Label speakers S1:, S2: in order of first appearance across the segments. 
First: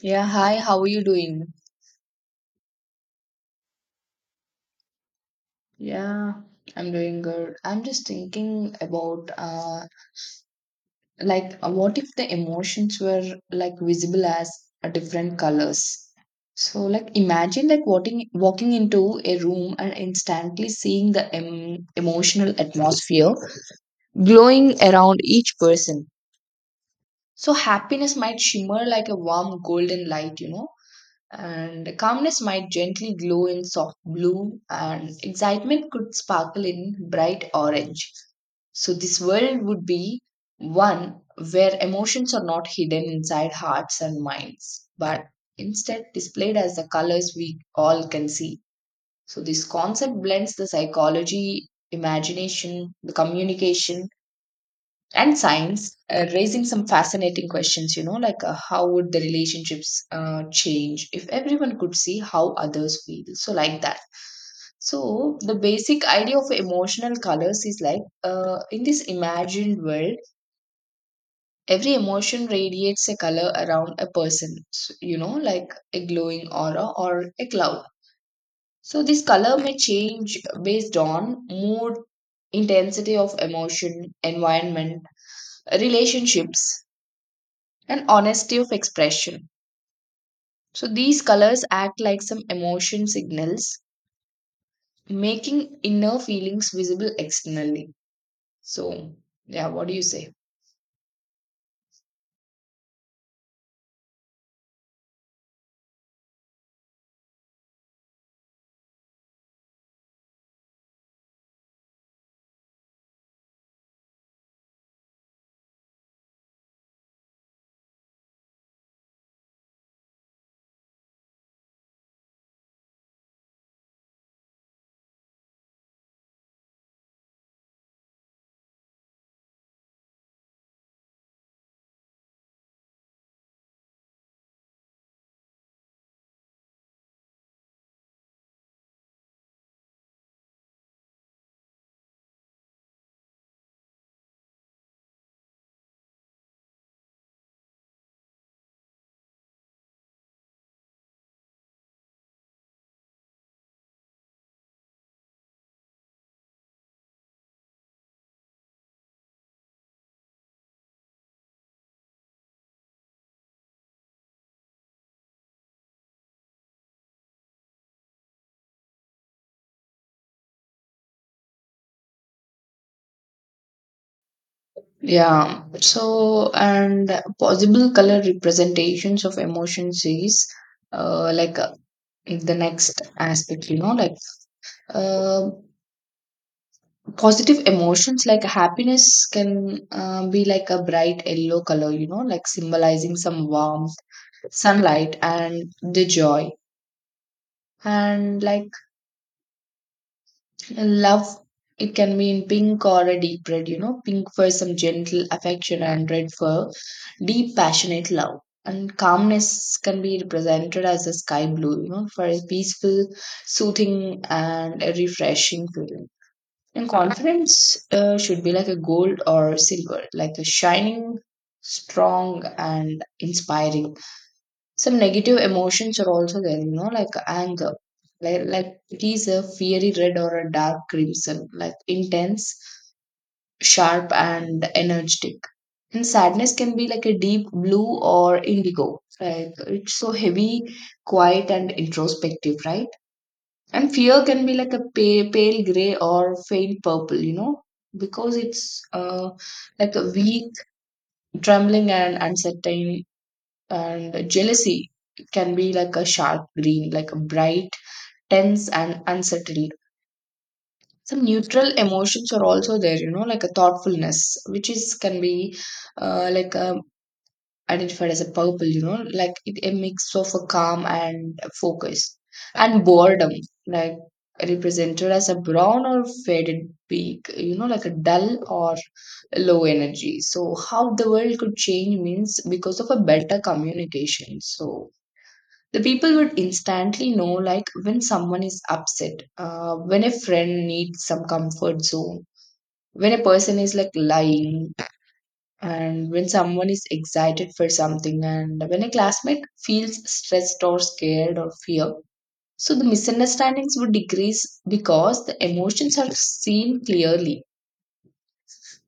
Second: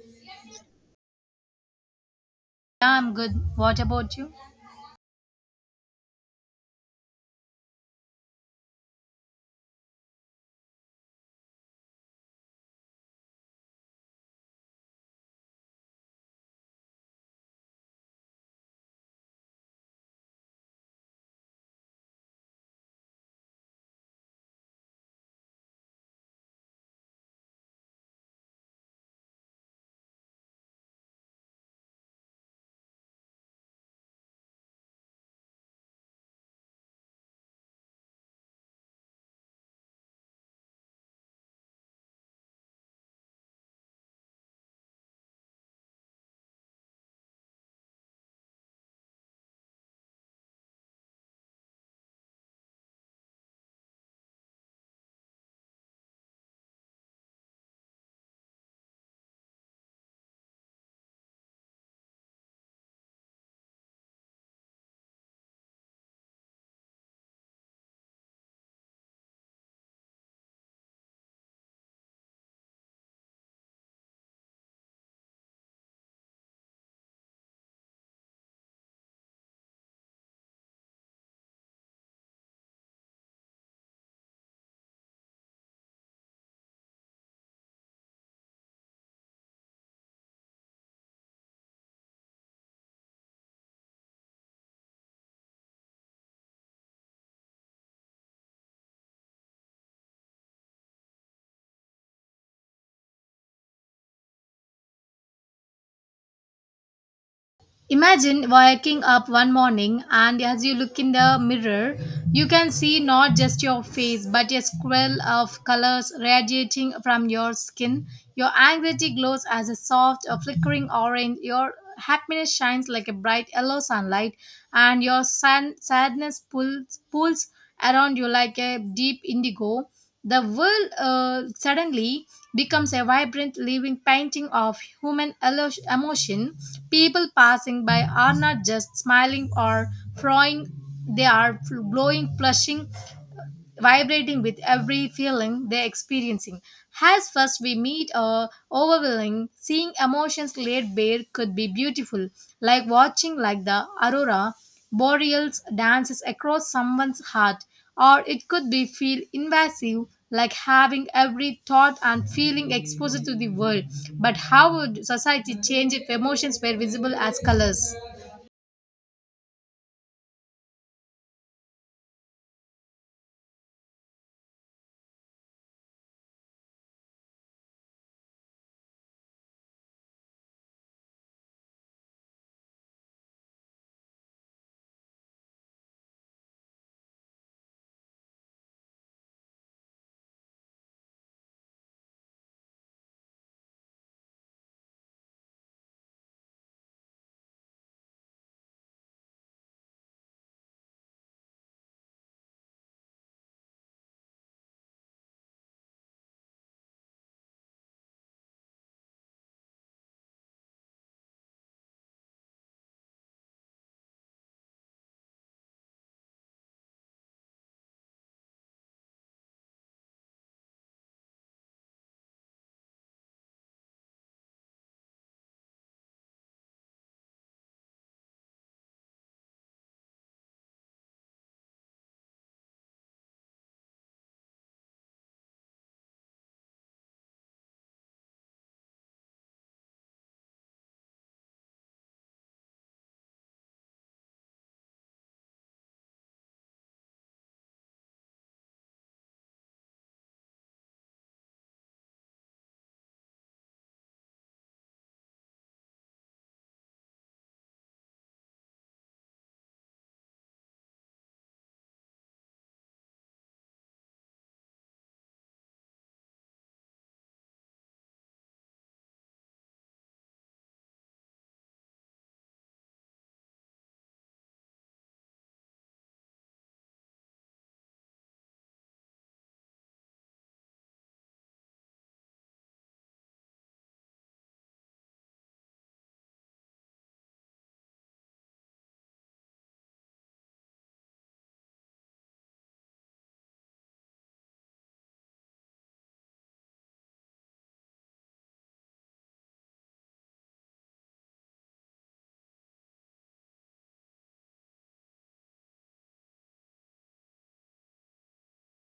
S1: Yeah, hi, how are you doing?
S2: Yeah, I'm good. What about you?
S1: Yeah, I'm doing good. I'm just thinking about what if the emotions were like visible as different colors? So like imagine like walking into a room and instantly seeing the emotional atmosphere glowing around each person. So happiness might shimmer like a warm golden light, and calmness might gently glow in soft blue, and excitement could sparkle in bright orange. So this world would be one where emotions are not hidden inside hearts and minds, but instead displayed as the colors we all can see. So this concept blends the psychology, imagination, the communication, and science, raising some fascinating questions, how would the relationships change if everyone could see how others feel? So like that, so the basic idea of emotional colors is in this imagined world every emotion radiates a color around a person, like a glowing aura or a cloud. So this color may change based on mood, intensity of emotion, environment, relationships, and honesty of expression. So these colors act like some emotion signals, making inner feelings visible externally. So, yeah, what do you say?
S2: Imagine waking up one morning, and as you look in the mirror, you can see not just your face but a swirl of colors radiating from your skin. Your anxiety glows as a soft, a flickering orange. Your happiness shines like a bright yellow sunlight, and your sadness pulls around you like a deep indigo. The world suddenly becomes a vibrant living painting of human emotion. People passing by are not just smiling or frowning, they are glowing, flushing, vibrating with every feeling they're experiencing. As first we meet or overwhelming, seeing emotions laid bare could be beautiful, like watching like the aurora boreals dances across someone's heart, or it could be feel invasive, like having every thought and feeling exposed to the world. But how would society change if emotions were visible as colors?
S1: Yeah, so and possible color representations of emotions is, uh, like uh, the next aspect, uh, positive emotions like happiness can be like a bright yellow color, you know, like symbolizing some warmth, sunlight, and the joy. And like love, it can be in pink or a deep red, you know, pink for some gentle affection and red for deep passionate love. And calmness can be represented as a sky blue, you know, for a peaceful, soothing, and a refreshing feeling. And confidence should be like a gold or silver, like a shining, strong, and inspiring. Some negative emotions are also there, you know, like anger, like it is a fiery red or a dark crimson, like intense, sharp, and energetic. And sadness can be like a deep blue or indigo, like it's so heavy, quiet, and introspective, right? And fear can be like a pale gray or faint purple, you know, because it's like a weak, trembling, and uncertain. And jealousy can be like a sharp green, like a bright, tense, and unsettled. Some neutral emotions are also there, you know, like a thoughtfulness, which is can be uh, like um identified as a purple, you know, like it, a mix of a calm and focus, and boredom, like represented as a brown or faded peak, you know, like a dull or low energy. So, how the world could change means because of a better communication. So the people would instantly know, like when someone is upset, when a friend needs some comfort zone, when a person is like lying, and when someone is excited for something, and when a classmate feels stressed or scared or fear. So the misunderstandings would decrease because the emotions are seen clearly.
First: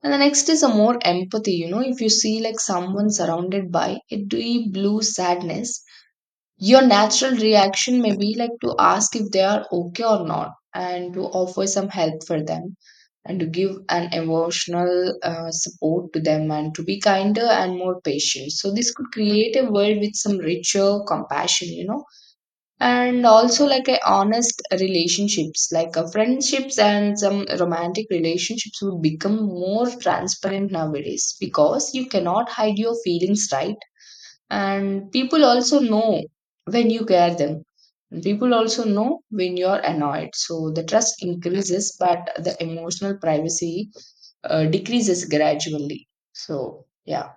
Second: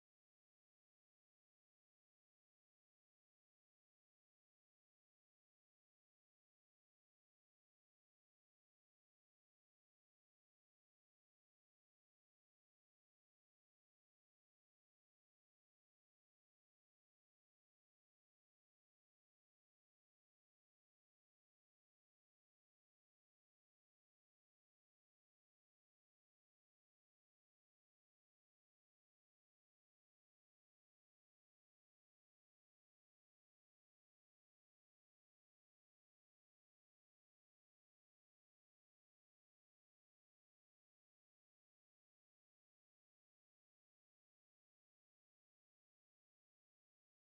S1: And the next is a more empathy. You know, if you see like someone surrounded by a deep blue sadness, your natural reaction may be like to ask if they are okay or not, and to offer some help for them, and to give an emotional support to them, and to be kinder and more patient. So this could create a world with some richer compassion, you know. And also like a honest relationships, like a friendships and some romantic relationships, would become more transparent nowadays because you cannot hide your feelings, right? And people also know when you care them, and people also know when you're annoyed. So the trust increases, but the emotional privacy decreases gradually. So yeah.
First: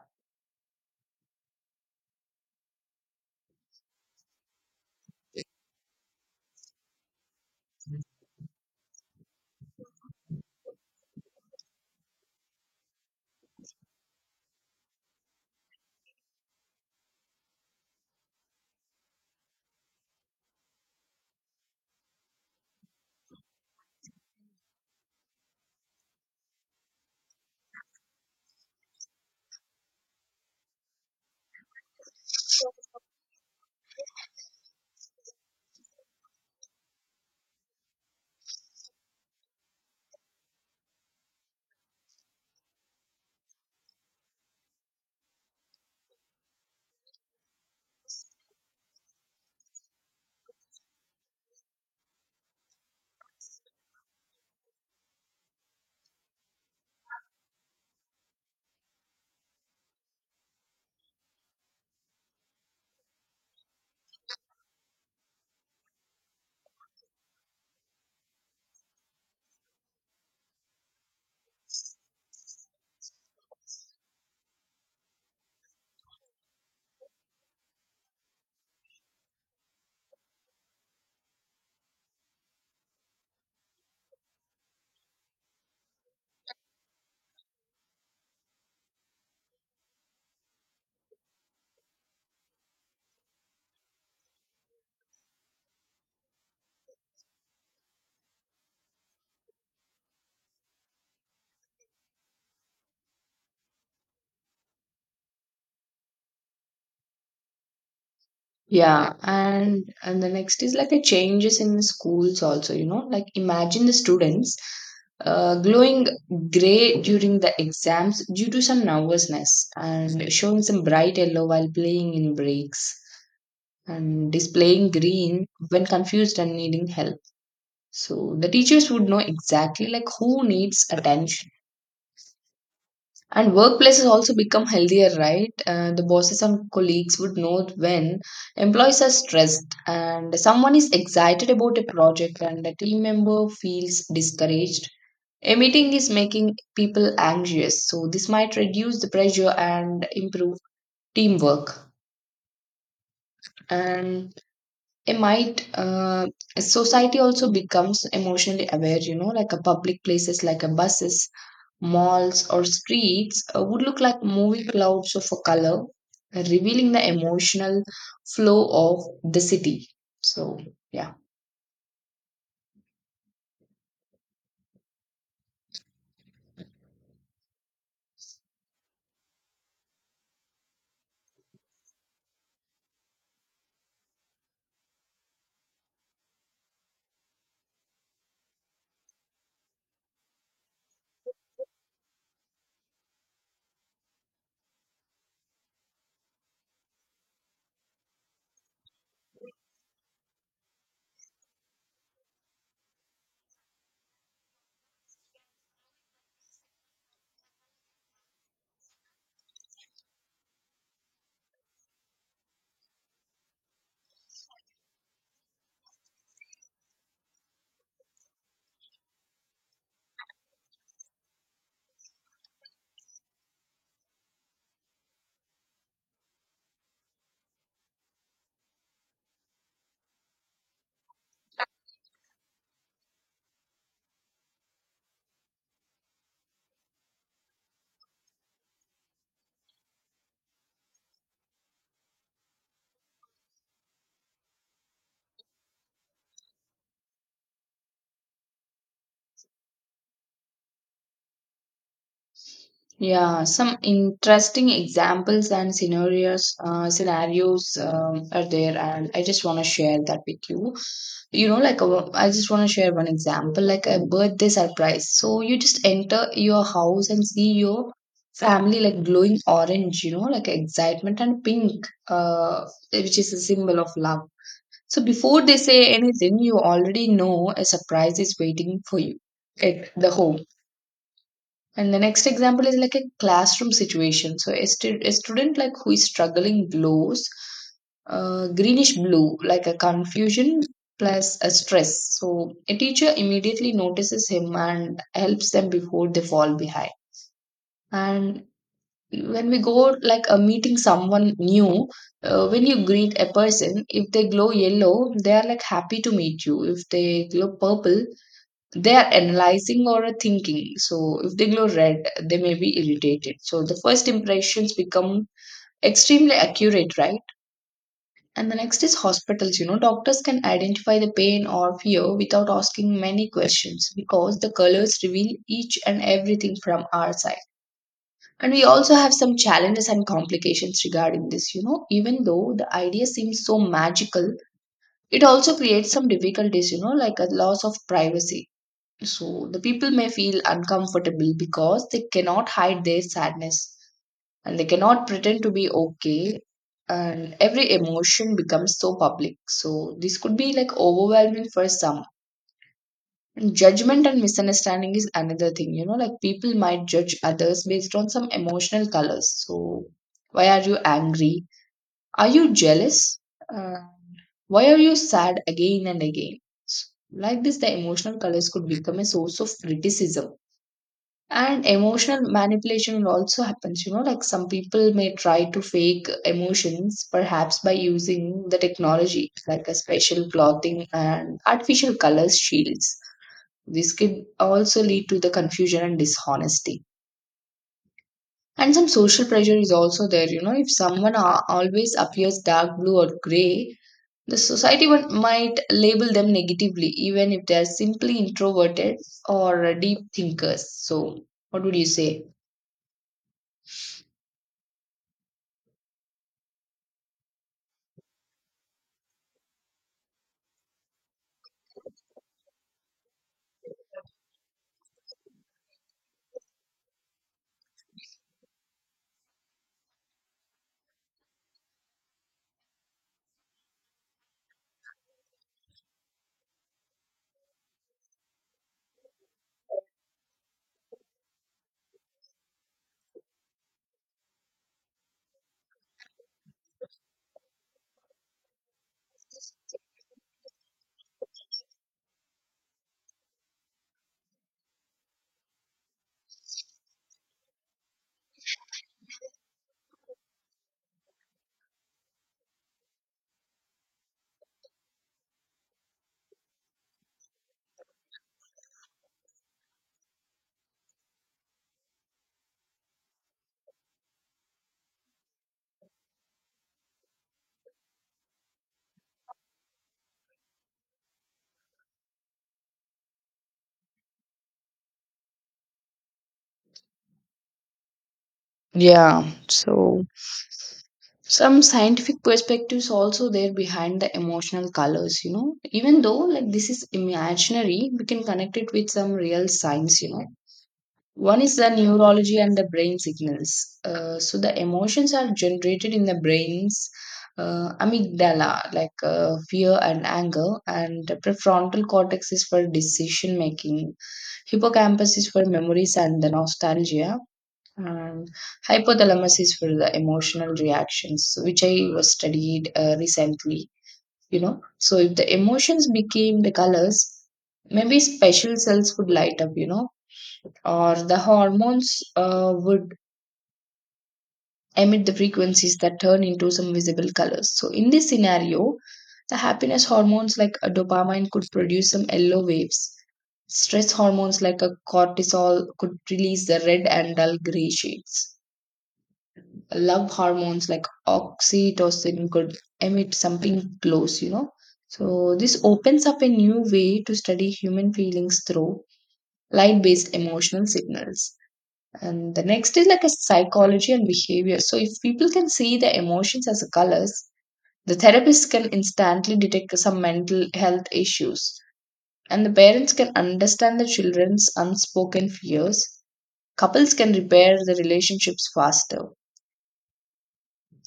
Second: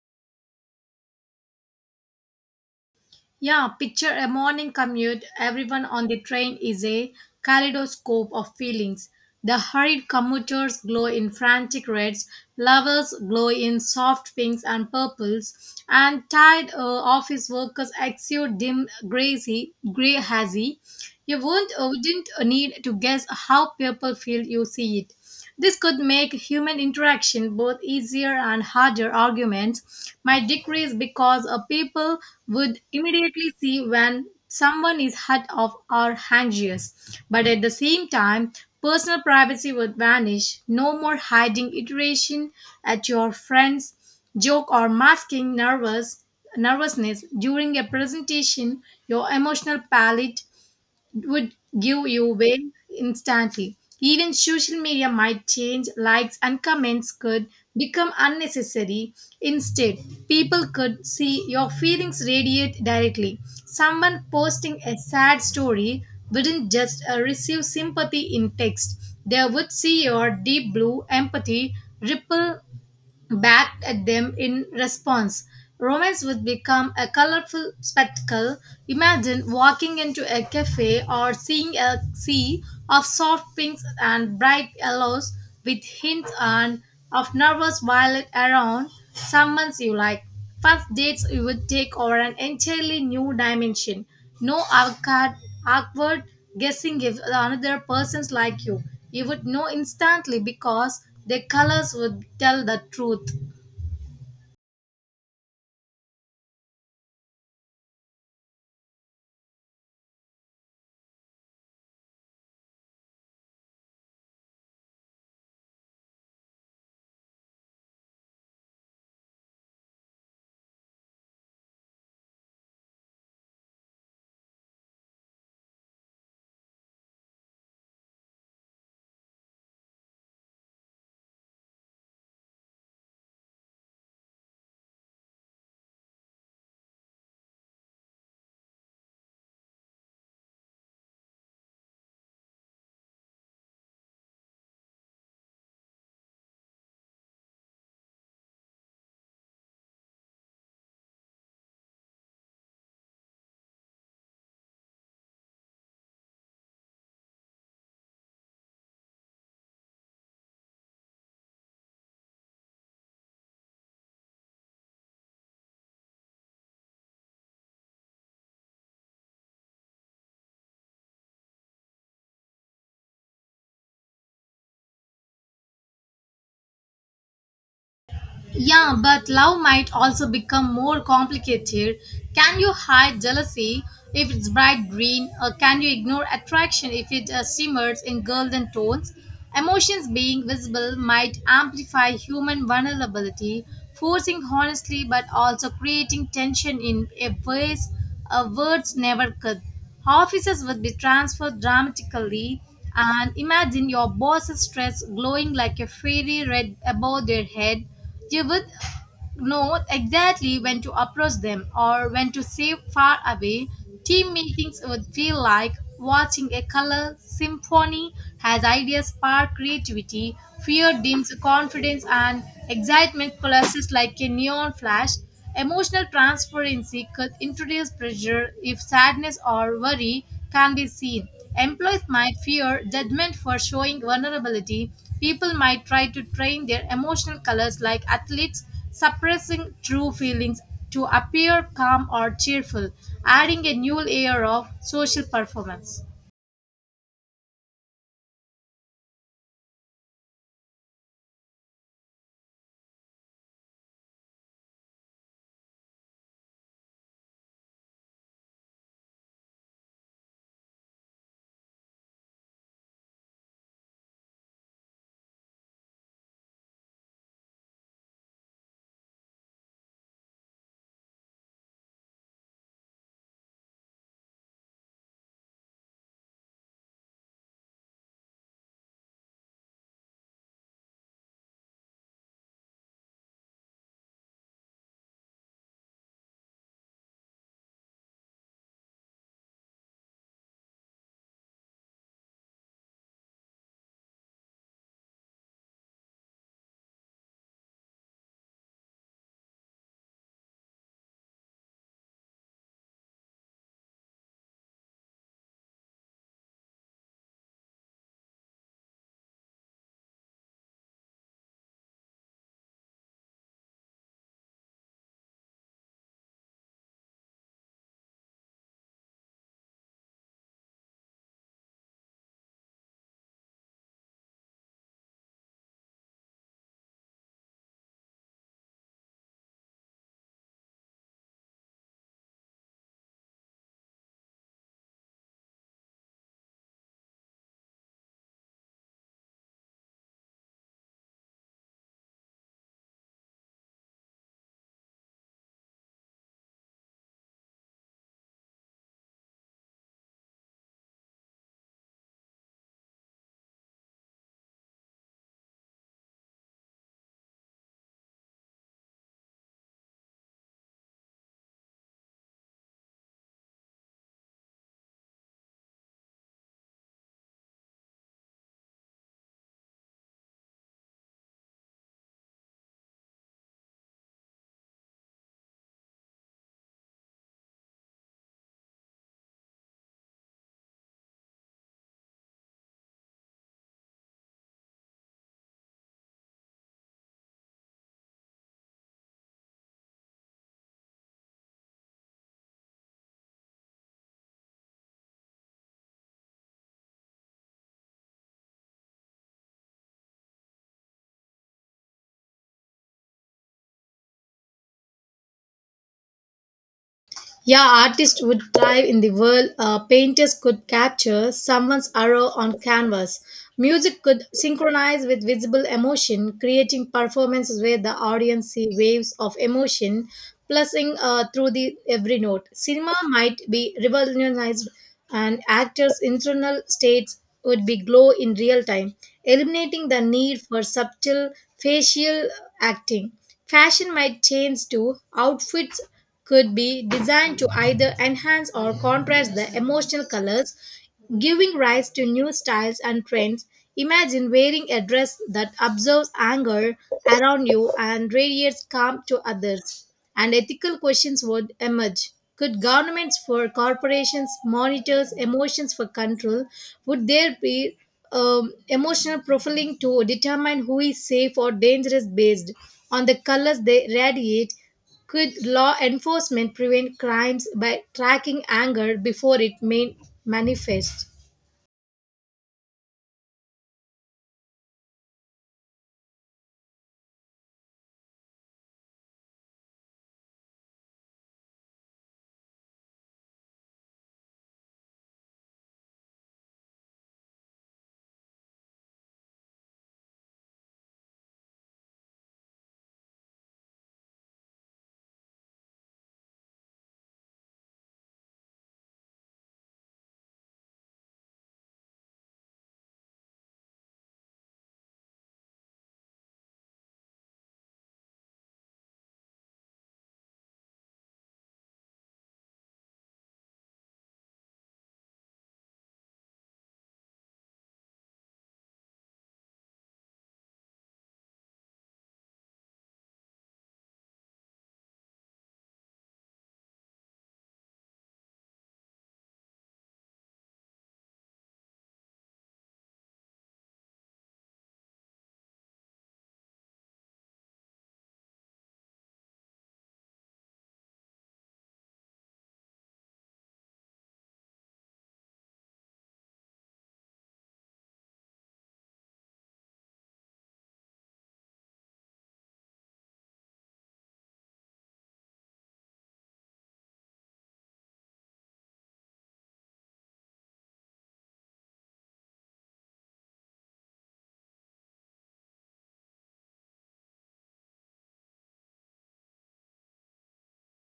S2: Yeah, picture a morning commute. Everyone on the train is a kaleidoscope of feelings. The hurried commuters glow in frantic reds, lovers glow in soft pinks and purples, and tired office workers exude dim grazy, gray hazy. You won't, wouldn't need to guess how people feel, you see it. This could make human interaction both easier and harder. Arguments might decrease because a people would immediately see when someone is hurt off or anxious. But at the same time, personal privacy would vanish, no more hiding iteration at your friends, joke or masking nervousness during a presentation, your emotional palate would give you away instantly. Even social media might change, likes and comments could become unnecessary. Instead, people could see your feelings radiate directly. Someone posting a sad story wouldn't just receive sympathy in text, they would see your deep blue empathy ripple backed at them in response. Romance would become a colorful spectacle. Imagine walking into a cafe or seeing a sea of soft pinks and bright yellows with hints and of nervous violet around someone you like. First dates would take over an entirely new dimension. No awkward guessing if another person's like you. You would know instantly because their colors would tell the truth.
S1: Yeah, and the next is like a changes in schools also, you know, like imagine the students glowing gray during the exams due to some nervousness, and showing some bright yellow while playing in breaks, and displaying green when confused and needing help. So the teachers would know exactly like who needs attention. And workplaces also become healthier, right? The bosses and colleagues would know when employees are stressed, and someone is excited about a project, and a team member feels discouraged. A meeting is making people anxious, so this might reduce the pressure and improve teamwork. And it might, society also becomes emotionally aware, you know, like a public places like a buses, malls, or streets would look like moving clouds of a color, revealing the emotional flow of the city. So yeah.
S2: Yeah, but love might also become more complicated. Can you hide jealousy if it's bright green, or can you ignore attraction if it shimmers in golden tones? Emotions being visible might amplify human vulnerability, forcing honesty but also creating tension in a ways words never could. Offices would be transferred dramatically, and imagine your boss's stress glowing like a fairy red above their head. You would know exactly when to approach them or when to stay far away. Team meetings would feel like watching a color symphony as ideas spark creativity, fear dims confidence, and excitement flashes like a neon flash. Emotional transferency could introduce pressure if sadness or worry can be seen. Employees might fear judgment for showing vulnerability. People might try to train their emotional colors like athletes, suppressing true feelings to appear calm or cheerful, adding a new layer of social performance.
S1: Yeah, some interesting examples and scenarios, are there, and I just want to share that with you. you know like a, I just want to share one example, like a birthday surprise. So you just enter your house and see your family like glowing orange, you know, like excitement, and pink, which is a symbol of love. So before they say anything, you already know a surprise is waiting for you at the home. And the next example is like a classroom situation. So a, a student like who is struggling glows greenish blue, like a confusion plus a stress. So a teacher immediately notices him and helps them before they fall behind. And when we go like a meeting someone new, when you greet a person, if they glow yellow, they are like happy to meet you. If they glow purple, they are analyzing or are thinking. So if they glow red, they may be irritated. So the first impressions become extremely accurate, right? And the next is hospitals. You know, doctors can identify the pain or fear without asking many questions, because the colors reveal each and everything from our side. And we also have some challenges and complications regarding this. You know, even though the idea seems so magical, it also creates some difficulties, you know, like a loss of privacy. So the people may feel uncomfortable because they cannot hide their sadness, and they cannot pretend to be okay. And every emotion becomes so public, so this could be like overwhelming for some. And judgment and misunderstanding is another thing. You know, like people might judge others based on some emotional colors. So why are you angry? Are you jealous? Uh, why are you sad again and again? So, like this, the emotional colors could become a source of criticism. And emotional manipulation also happens, you know, like some people may try to fake emotions, perhaps by using the technology like a special clothing and artificial colors shields. This could also lead to the confusion and dishonesty. And some social pressure is also there, you know, if someone always appears dark blue or gray, the society one might label them negatively, even if they are simply introverted or deep thinkers. So what would you say?
S2: Yeah, artists would thrive in the world. Painters could capture someone's arrow on canvas. Music could synchronize with visible emotion, creating performances where the audience see waves of emotion pulsing through the every note. Cinema might be revolutionized, and actors' internal states would be glow in real time, eliminating the need for subtle facial acting. Fashion might change too. Outfits could be designed to either enhance or contrast the emotional colors, giving rise to new styles and trends. Imagine wearing a dress that absorbs anger around you and radiates calm to others, and ethical questions would emerge. Could governments for corporations monitors emotions for control? Would there be emotional profiling to determine who is safe or dangerous based on the colors they radiate? Could law enforcement prevent crimes by tracking anger before it may manifest?
S1: Yeah, so some scientific perspectives also there behind the emotional colors, you know. Even though like this is imaginary, we can connect it with some real science, you know. One is the neurology and the brain signals. So the emotions are generated in the brain's amygdala, fear and anger, and the prefrontal cortex is for decision making, hippocampus is for memories and the nostalgia, and hypothalamus is for the emotional reactions, which I was studied recently. You know, so if the emotions became the colors, maybe special cells would light up. You know, or the hormones would emit the frequencies that turn into some visible colors. So in this scenario, the happiness hormones like a dopamine could produce some yellow waves. Stress hormones like a cortisol could release the red and dull gray shades. Love hormones like oxytocin could emit something close, you know. So this opens up a new way to study human feelings through light based emotional signals. And the next is like a psychology and behavior. So if people can see the emotions as colors, the therapist can instantly detect some mental health issues. And the parents can understand the children's unspoken fears. Couples can repair the relationships faster,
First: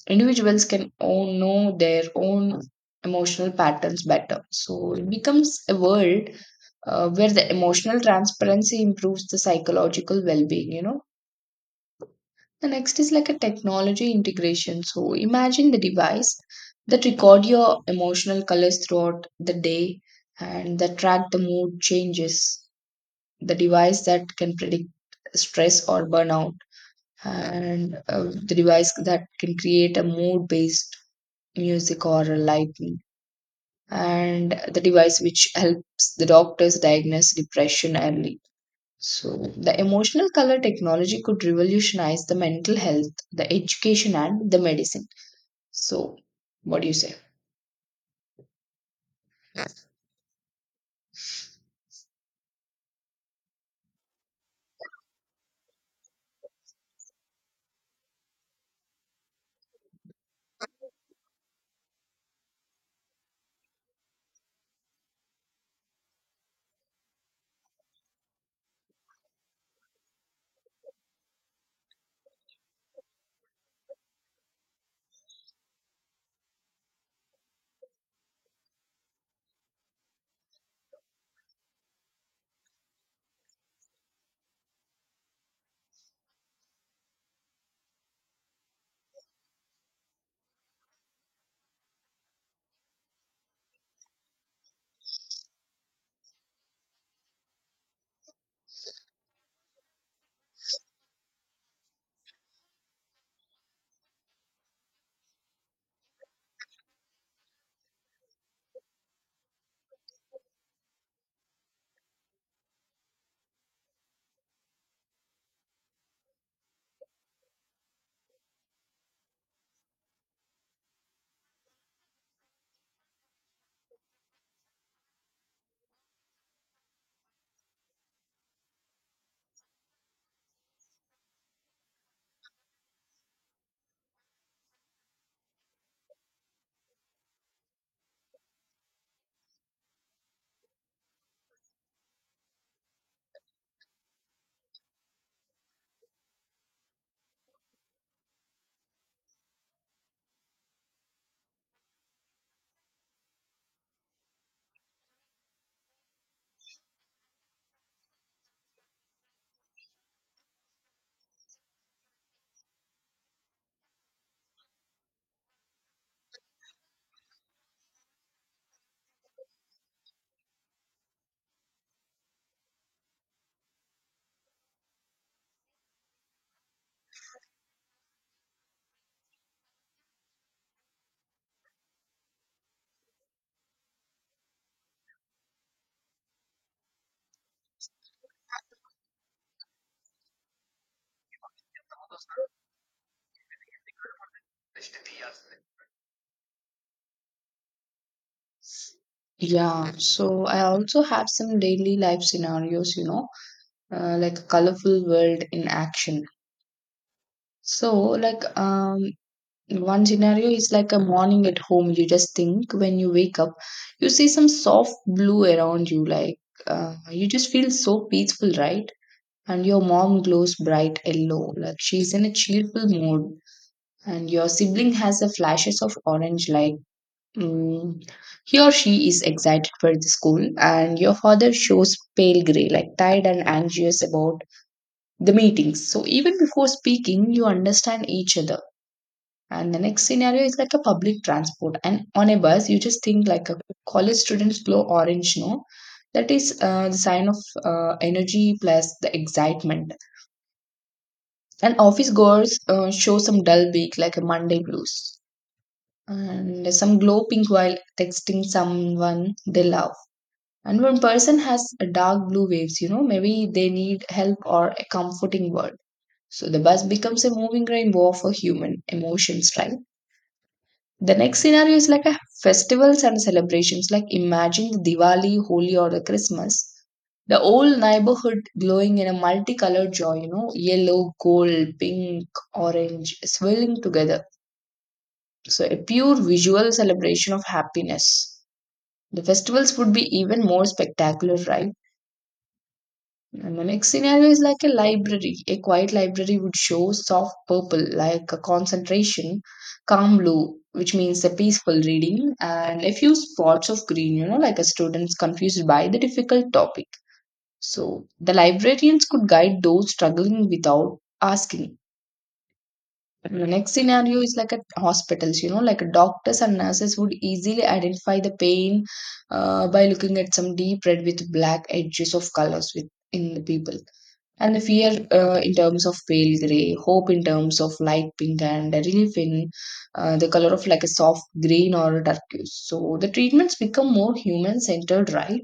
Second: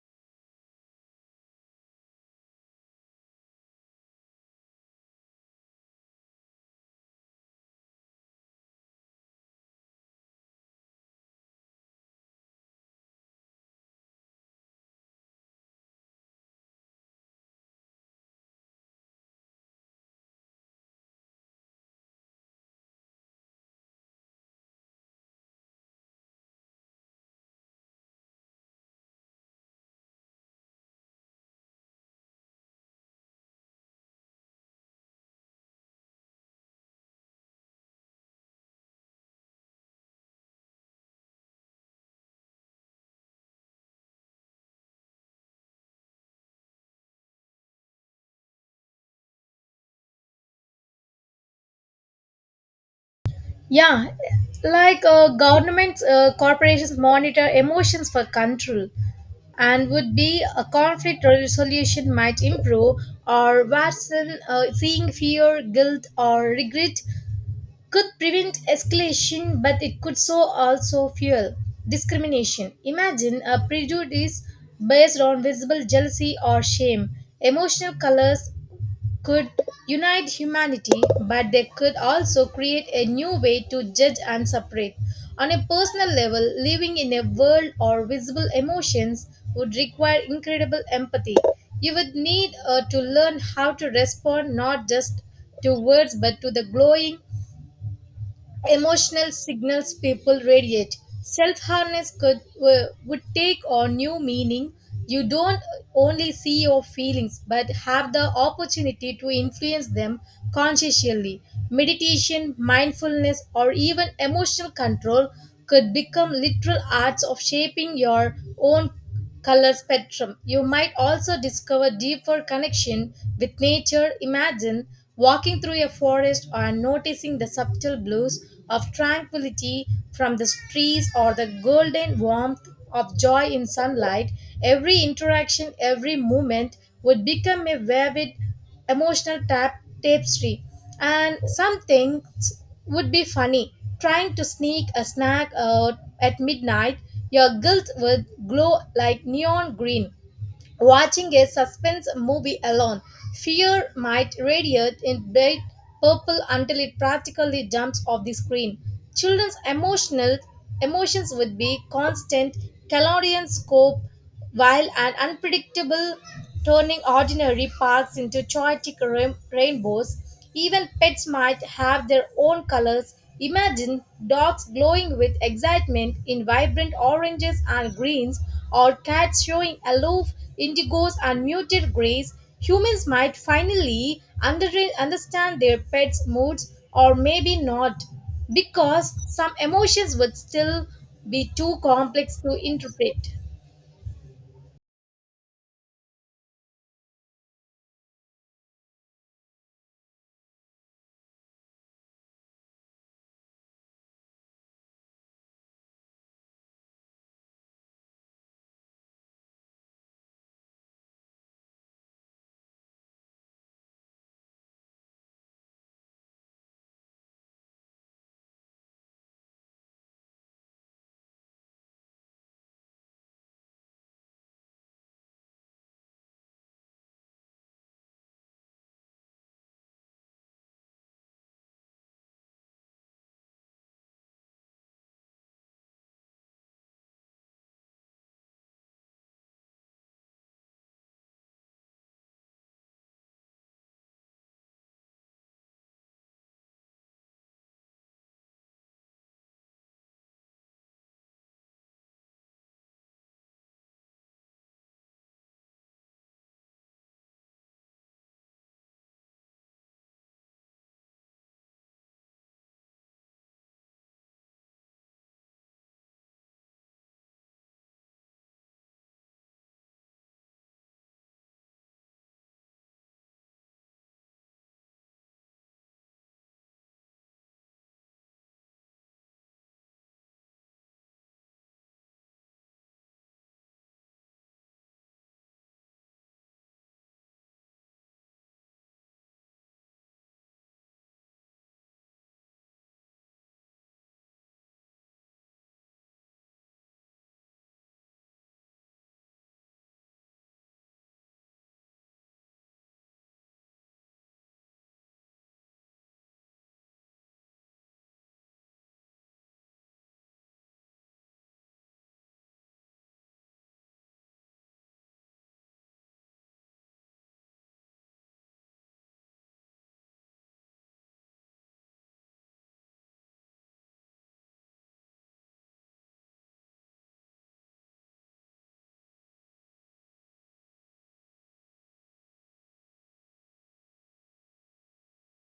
S1: individuals can all know their own emotional patterns better. So it becomes a world where the emotional transparency improves the psychological well being, you know. The next is like a technology integration. So imagine the device that record your emotional colors throughout the day and that track the mood changes. The device that can predict stress or burnout, and the device that can create a mood based music or lighting, and the device which helps the doctors diagnose depression early. So the emotional color technology could revolutionize the mental health, the education, and the medicine. So what do you say?
S2: Yeah, like governments, corporations monitor emotions for control, and would be a conflict resolution might improve or worsen. Seeing fear, guilt or regret could prevent escalation, but it could so also fuel discrimination. Imagine a prejudice based on visible jealousy or shame. Emotional colors could unite humanity, but they could also create a new way to judge and separate. On a personal level, living in a world of visible emotions would require incredible empathy. You would need to learn how to respond not just to words but to the glowing emotional signals people radiate. Self harness could would take on new meaning. You don't only see your feelings, but have the opportunity to influence them consciously. Meditation, mindfulness, or even emotional control could become literal arts of shaping your own color spectrum. You might also discover deeper connection with nature. Imagine walking through a forest or noticing the subtle blues of tranquility from the trees or the golden warmth of joy in sunlight. Every interaction, every moment would become a vivid emotional tapestry. And some things would be funny. Trying to sneak a snack out at midnight, your guilt would glow like neon green. Watching a suspense movie alone, fear might radiate in bright purple until it practically jumps off the screen. Children's emotional emotions would be constant, Calorian scope, while an unpredictable turning ordinary paths into chaotic rainbows. Even pets might have their own colors. Imagine dogs glowing with excitement in vibrant oranges and greens, or cats showing aloof indigos and muted grays. Humans might finally understand their pets' moods, or maybe not, because some emotions would still be too complex to interpret.
S1: Yeah, so I also have some daily life scenarios, you know, like a colorful world in action. So, one scenario is like a morning at home. You just think when you wake up, you see some soft blue around you. Like you just feel so peaceful, right? And your mom glows bright yellow, like she's in a cheerful mood. And your sibling has a flashes of orange, like mm, he or she is excited for the school. And your father shows pale gray, like tired and anxious about the meetings. So even before speaking, you understand each other, and the next scenario is like a public transport. And on a bus, you just think like a college student's glow orange, no? That is the sign of energy plus the excitement. And office goers show some dull week, like a Monday blues. And some glow pink while texting someone they love. And one person has a dark blue waves, you know, maybe they need help or a comforting word. So the bus becomes a moving rainbow for human emotions, right? The next scenario is like a festivals and celebrations. Like imagine the Diwali, Holi, or the Christmas. The old neighborhood glowing in a multicolored joy, you know, yellow, gold, pink, orange, swirling together. So a pure visual celebration of happiness. The festivals would be even more spectacular, right? And the next scenario is like a library. A quiet library would show soft purple, like a concentration, calm blue, which means a peaceful reading, and a few spots of green, you know, like a student's confused by the difficult topic. So the librarians could guide those struggling without asking. And the next scenario is like at hospitals, you know, like doctors and nurses would easily identify the pain by looking at some deep red with black edges of colors with in the people, and the fear in terms of pale grey, hope in terms of light pink, and relief in the color of like a soft green or a turquoise. So the treatments become more human centered, right?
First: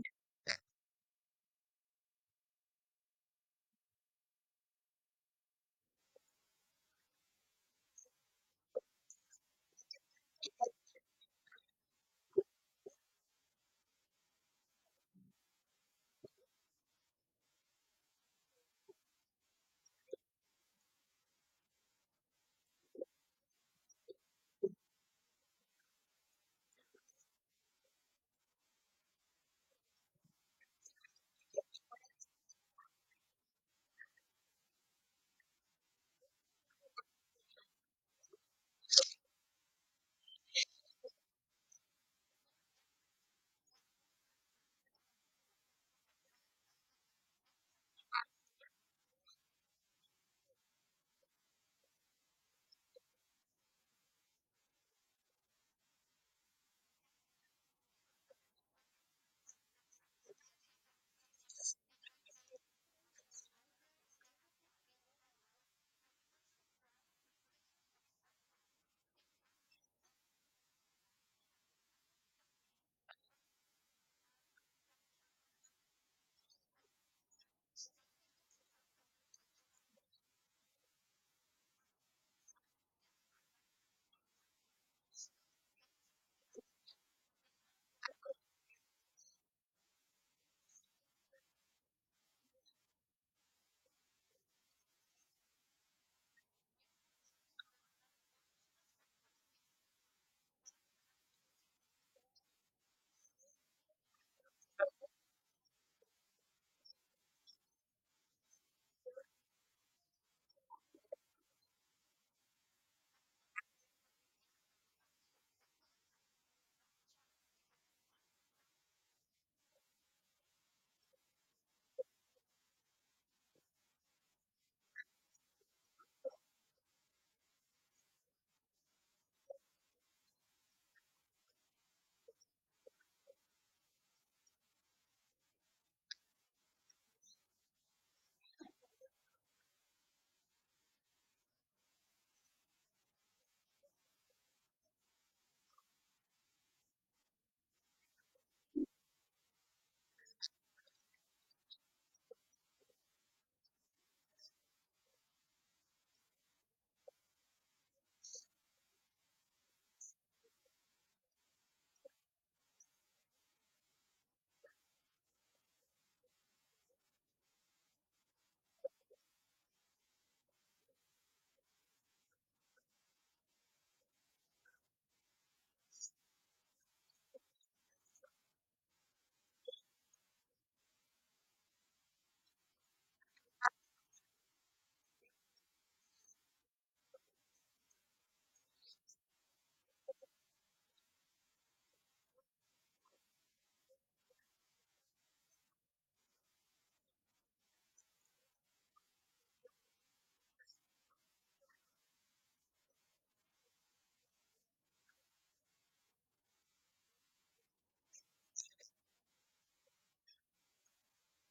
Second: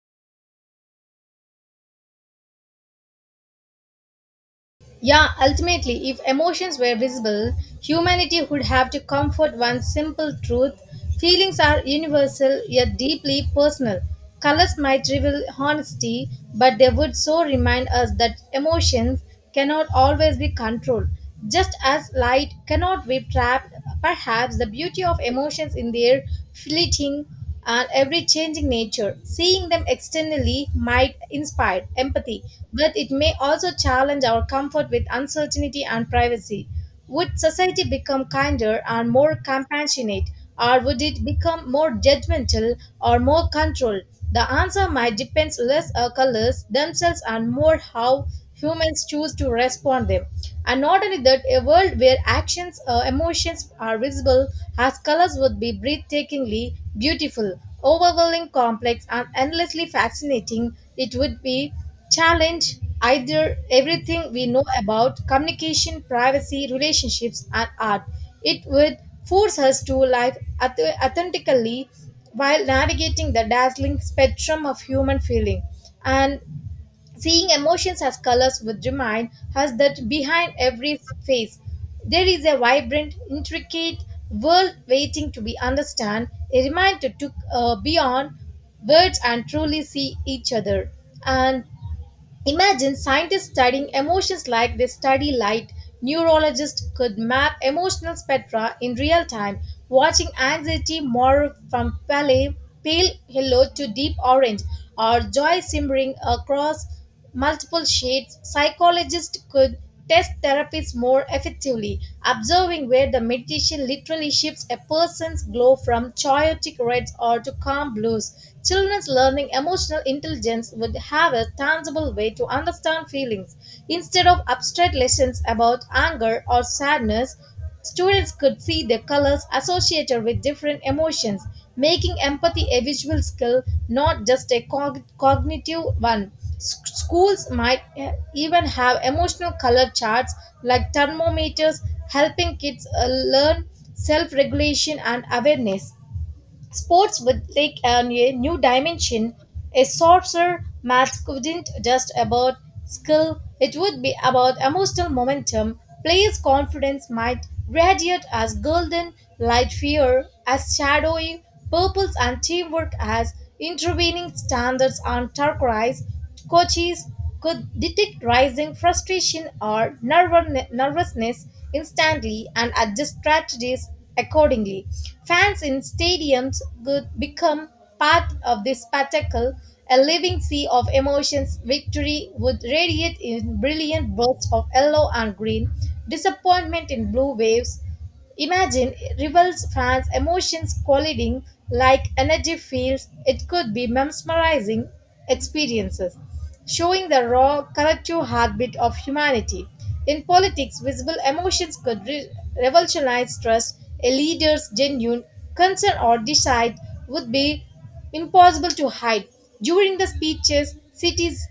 S2: Yeah, ultimately, if emotions were visible, humanity would have to comfort one simple truth. Feelings are universal yet deeply personal. Colors might reveal honesty, but they would so remind us that emotions cannot always be controlled. Just as light cannot be trapped, perhaps the beauty of emotions in their fleeting and every changing nature. Seeing them externally might inspire empathy, but it may also challenge our comfort with uncertainty and privacy. Would society become kinder and more compassionate, or would it become more judgmental or more controlled? The answer might depend less on colors themselves and more how humans choose to respond them. And not only that, a world where actions emotions are visible as colors would be breathtakingly beautiful, overwhelming, complex, and endlessly fascinating. It would be challenge either everything we know about communication, privacy, relationships, and art. It would force us to live authentically while navigating the dazzling spectrum of human feeling. And seeing emotions as colors would remind us that behind every face there is a vibrant, intricate world waiting to be understood, a reminder to beyond words and truly see each other. And imagine scientists studying emotions like they study light. Neurologists could map emotional spectra in real time, watching anxiety morph from pale yellow to deep orange, or joy simmering across multiple shades. Psychologists could test therapies more effectively, observing where the meditation literally shifts a person's glow from chaotic reds or to calm blues. Children's learning emotional intelligence would have a tangible way to understand feelings instead of abstract lessons about anger or sadness. Students could see the colors associated with different emotions, making empathy a visual skill, not just a cognitive one. Schools might eh, even have emotional color charts like thermometers, helping kids learn self regulation and awareness. Sports would take on a new dimension. A sorcerer match couldn't just about skill, it would be about emotional momentum. Players' confidence might radiate as golden, light fear as shadowy purples, and teamwork as intervening standards on turquoise. Coaches could detect rising frustration or nervousness instantly and adjust strategies accordingly. Fans in stadiums could become part of this spectacle, a living sea of emotions. Victory would radiate in brilliant bursts of yellow and green, disappointment in blue waves. Imagine rivals, fans' emotions colliding like energy fields. It could be mesmerizing experiences, showing the raw, collective heartbeat of humanity. In politics, visible emotions could revolutionize trust. A leader's genuine concern or decide would be impossible to hide. During the speeches, cities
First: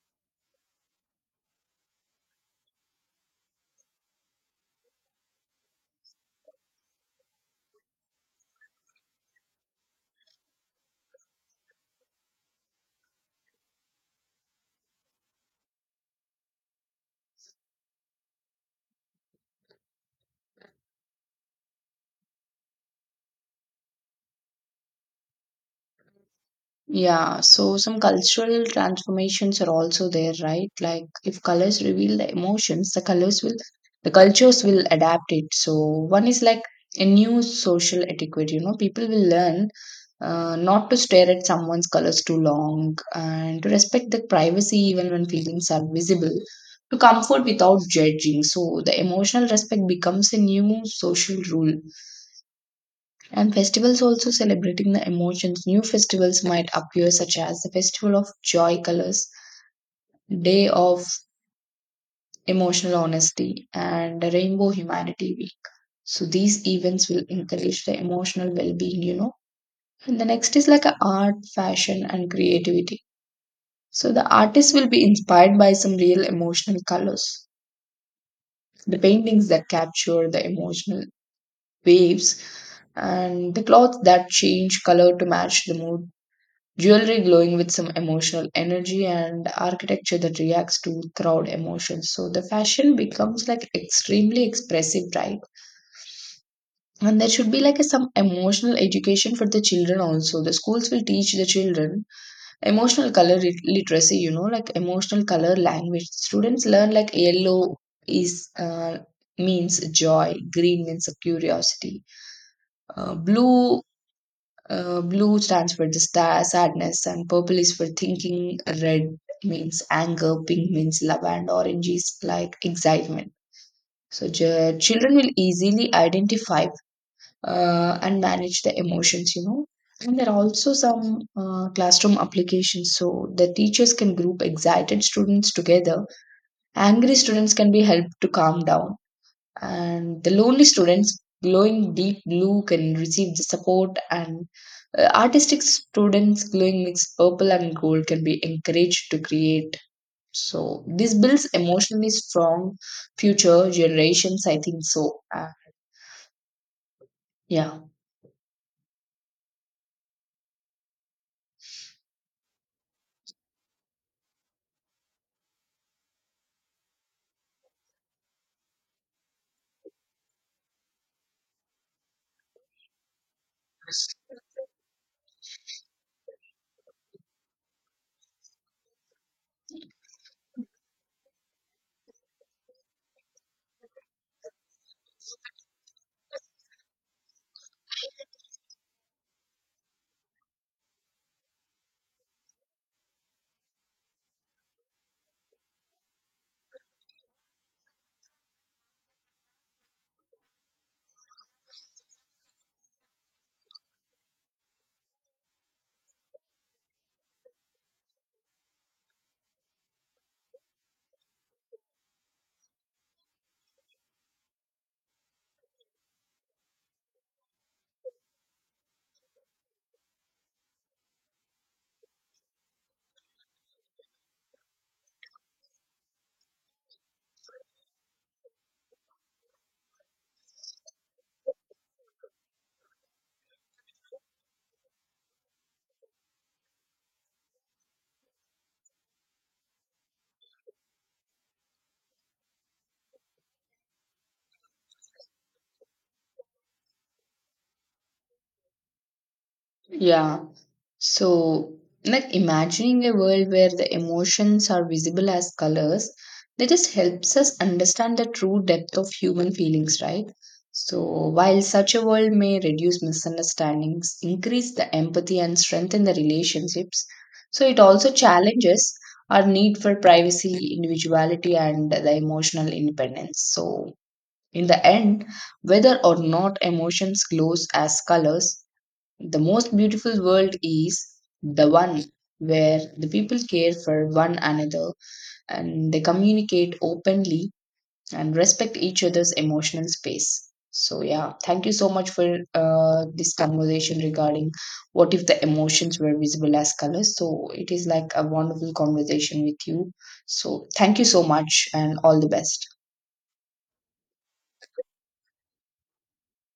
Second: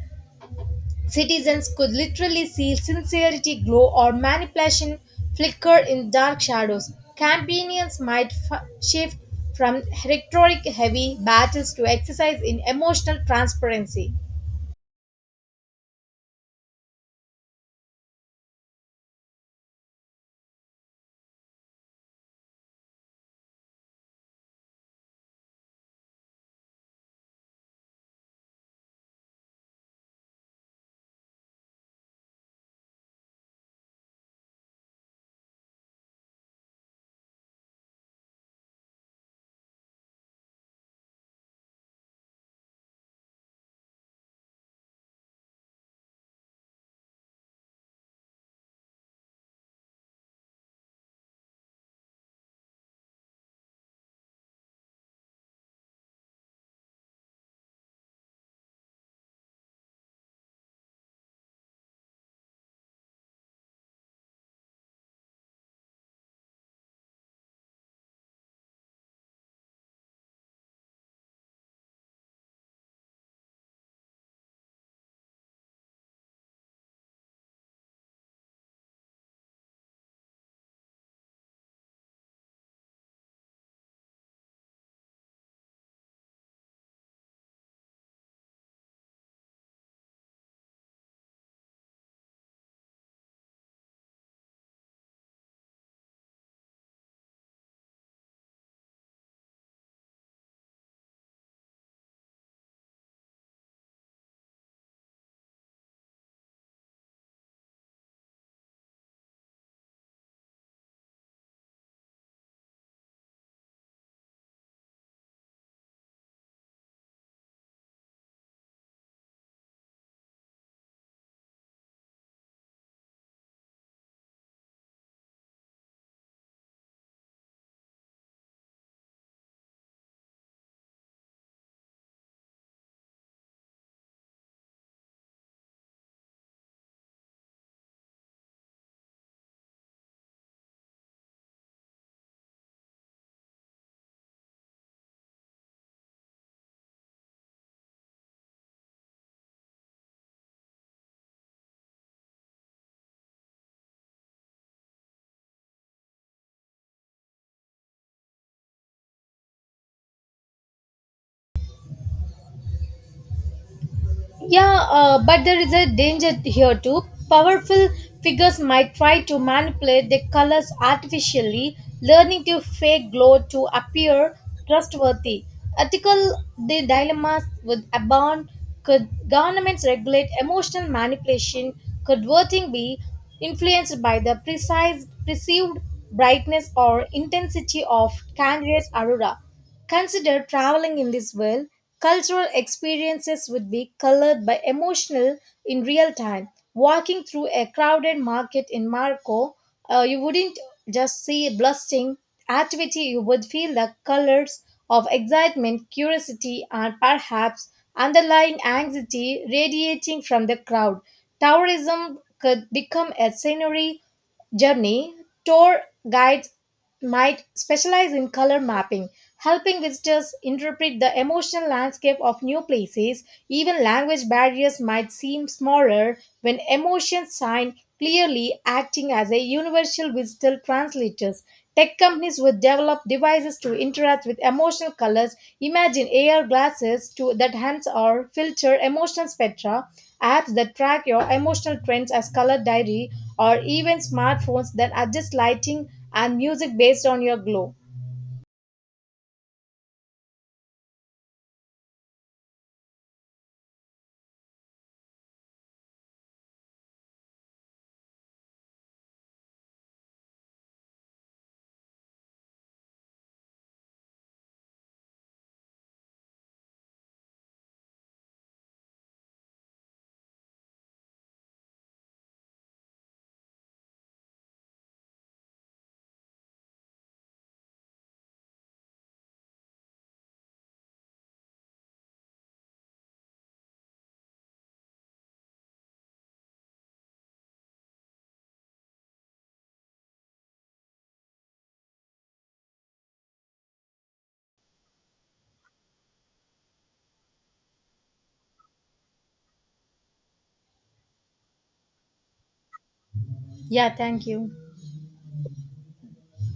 S2: citizens could literally see sincerity glow or manipulation flicker in dark shadows. Campaigns might shift from rhetoric heavy battles to exercise in emotional transparency.
S1: Yeah, so some cultural transformations are also there, right? Like if colors reveal the emotions, the colors will, the cultures will adapt it. So one is like a new social etiquette, you know, people will learn not to stare at someone's colors too long and to respect the privacy even when feelings are visible, to comfort without judging. So the emotional respect becomes a new social rule, and festivals also celebrating the emotions. New festivals might appear, such as the Festival of Joy Colors, Day of Emotional Honesty, and the Rainbow Humanity Week. So these events will encourage the emotional well-being, you know. And the next is like a art, fashion, and creativity. So the artist will be inspired by some real emotional colors, the paintings that capture the emotional waves, and the clothes that change color to match the mood. Jewelry glowing with some emotional energy and architecture that reacts to crowd emotions. So the fashion becomes like extremely expressive, right? And there should be like a, some emotional education for the children also. The schools will teach the children emotional color literacy, you know, like emotional color language. Students learn like yellow is means joy, green means curiosity, blue. Blue stands for the star, sadness, and purple is for thinking. Red means anger, pink means love, and orange is like excitement. So children will easily identify and manage the emotions, you know. And there are also some classroom applications, so the teachers can group excited students together. Angry students can be helped to calm down, and the lonely students glowing deep blue can receive the support, and artistic students glowing mixed purple and gold can be encouraged to create. So this builds emotionally strong future generations, I think so, yeah.
S2: Yeah, but there is a danger here too. Powerful figures might try to manipulate the colors artificially, learning to fake glow to appear trustworthy. Ethical the dilemmas would abound. Could governments regulate emotional manipulation? Could voting be influenced by the precise perceived brightness or intensity of candidates' aurora? Consider traveling in this world. Cultural experiences would be colored by emotional in real time. Walking through a crowded market in Marco, you wouldn't just see bustling activity, you would feel the colors of excitement, curiosity, and perhaps underlying anxiety radiating from the crowd. Tourism could become a scenery journey, tour guides might specialize in color mapping, helping visitors interpret the emotional landscape of new places. Even language barriers might seem smaller when emotions shine clearly, acting as a universal digital translators. Tech companies would develop devices to interact with emotional colors. Imagine AR glasses to that hands or filter emotional spectra, apps that track your emotional trends as color diary, or even smartphones that adjust lighting and music based on your glow.
S1: Yeah. So, like imagining a world where the emotions are visible as colors, that just helps us understand the true depth of human feelings, right? So, while such a world may reduce misunderstandings, increase the empathy, and strengthen the relationships, so it also challenges our need for privacy, individuality, and the emotional independence. So, in the end, whether or not emotions glows as colors, the most beautiful world is the one where the people care for one another, and they communicate openly and respect each other's emotional space. So, yeah, thank you so much for this conversation regarding what if the emotions were visible as colors. So, it is like a wonderful conversation with you. So, thank you so much and all the best.
S2: Yeah, thank you.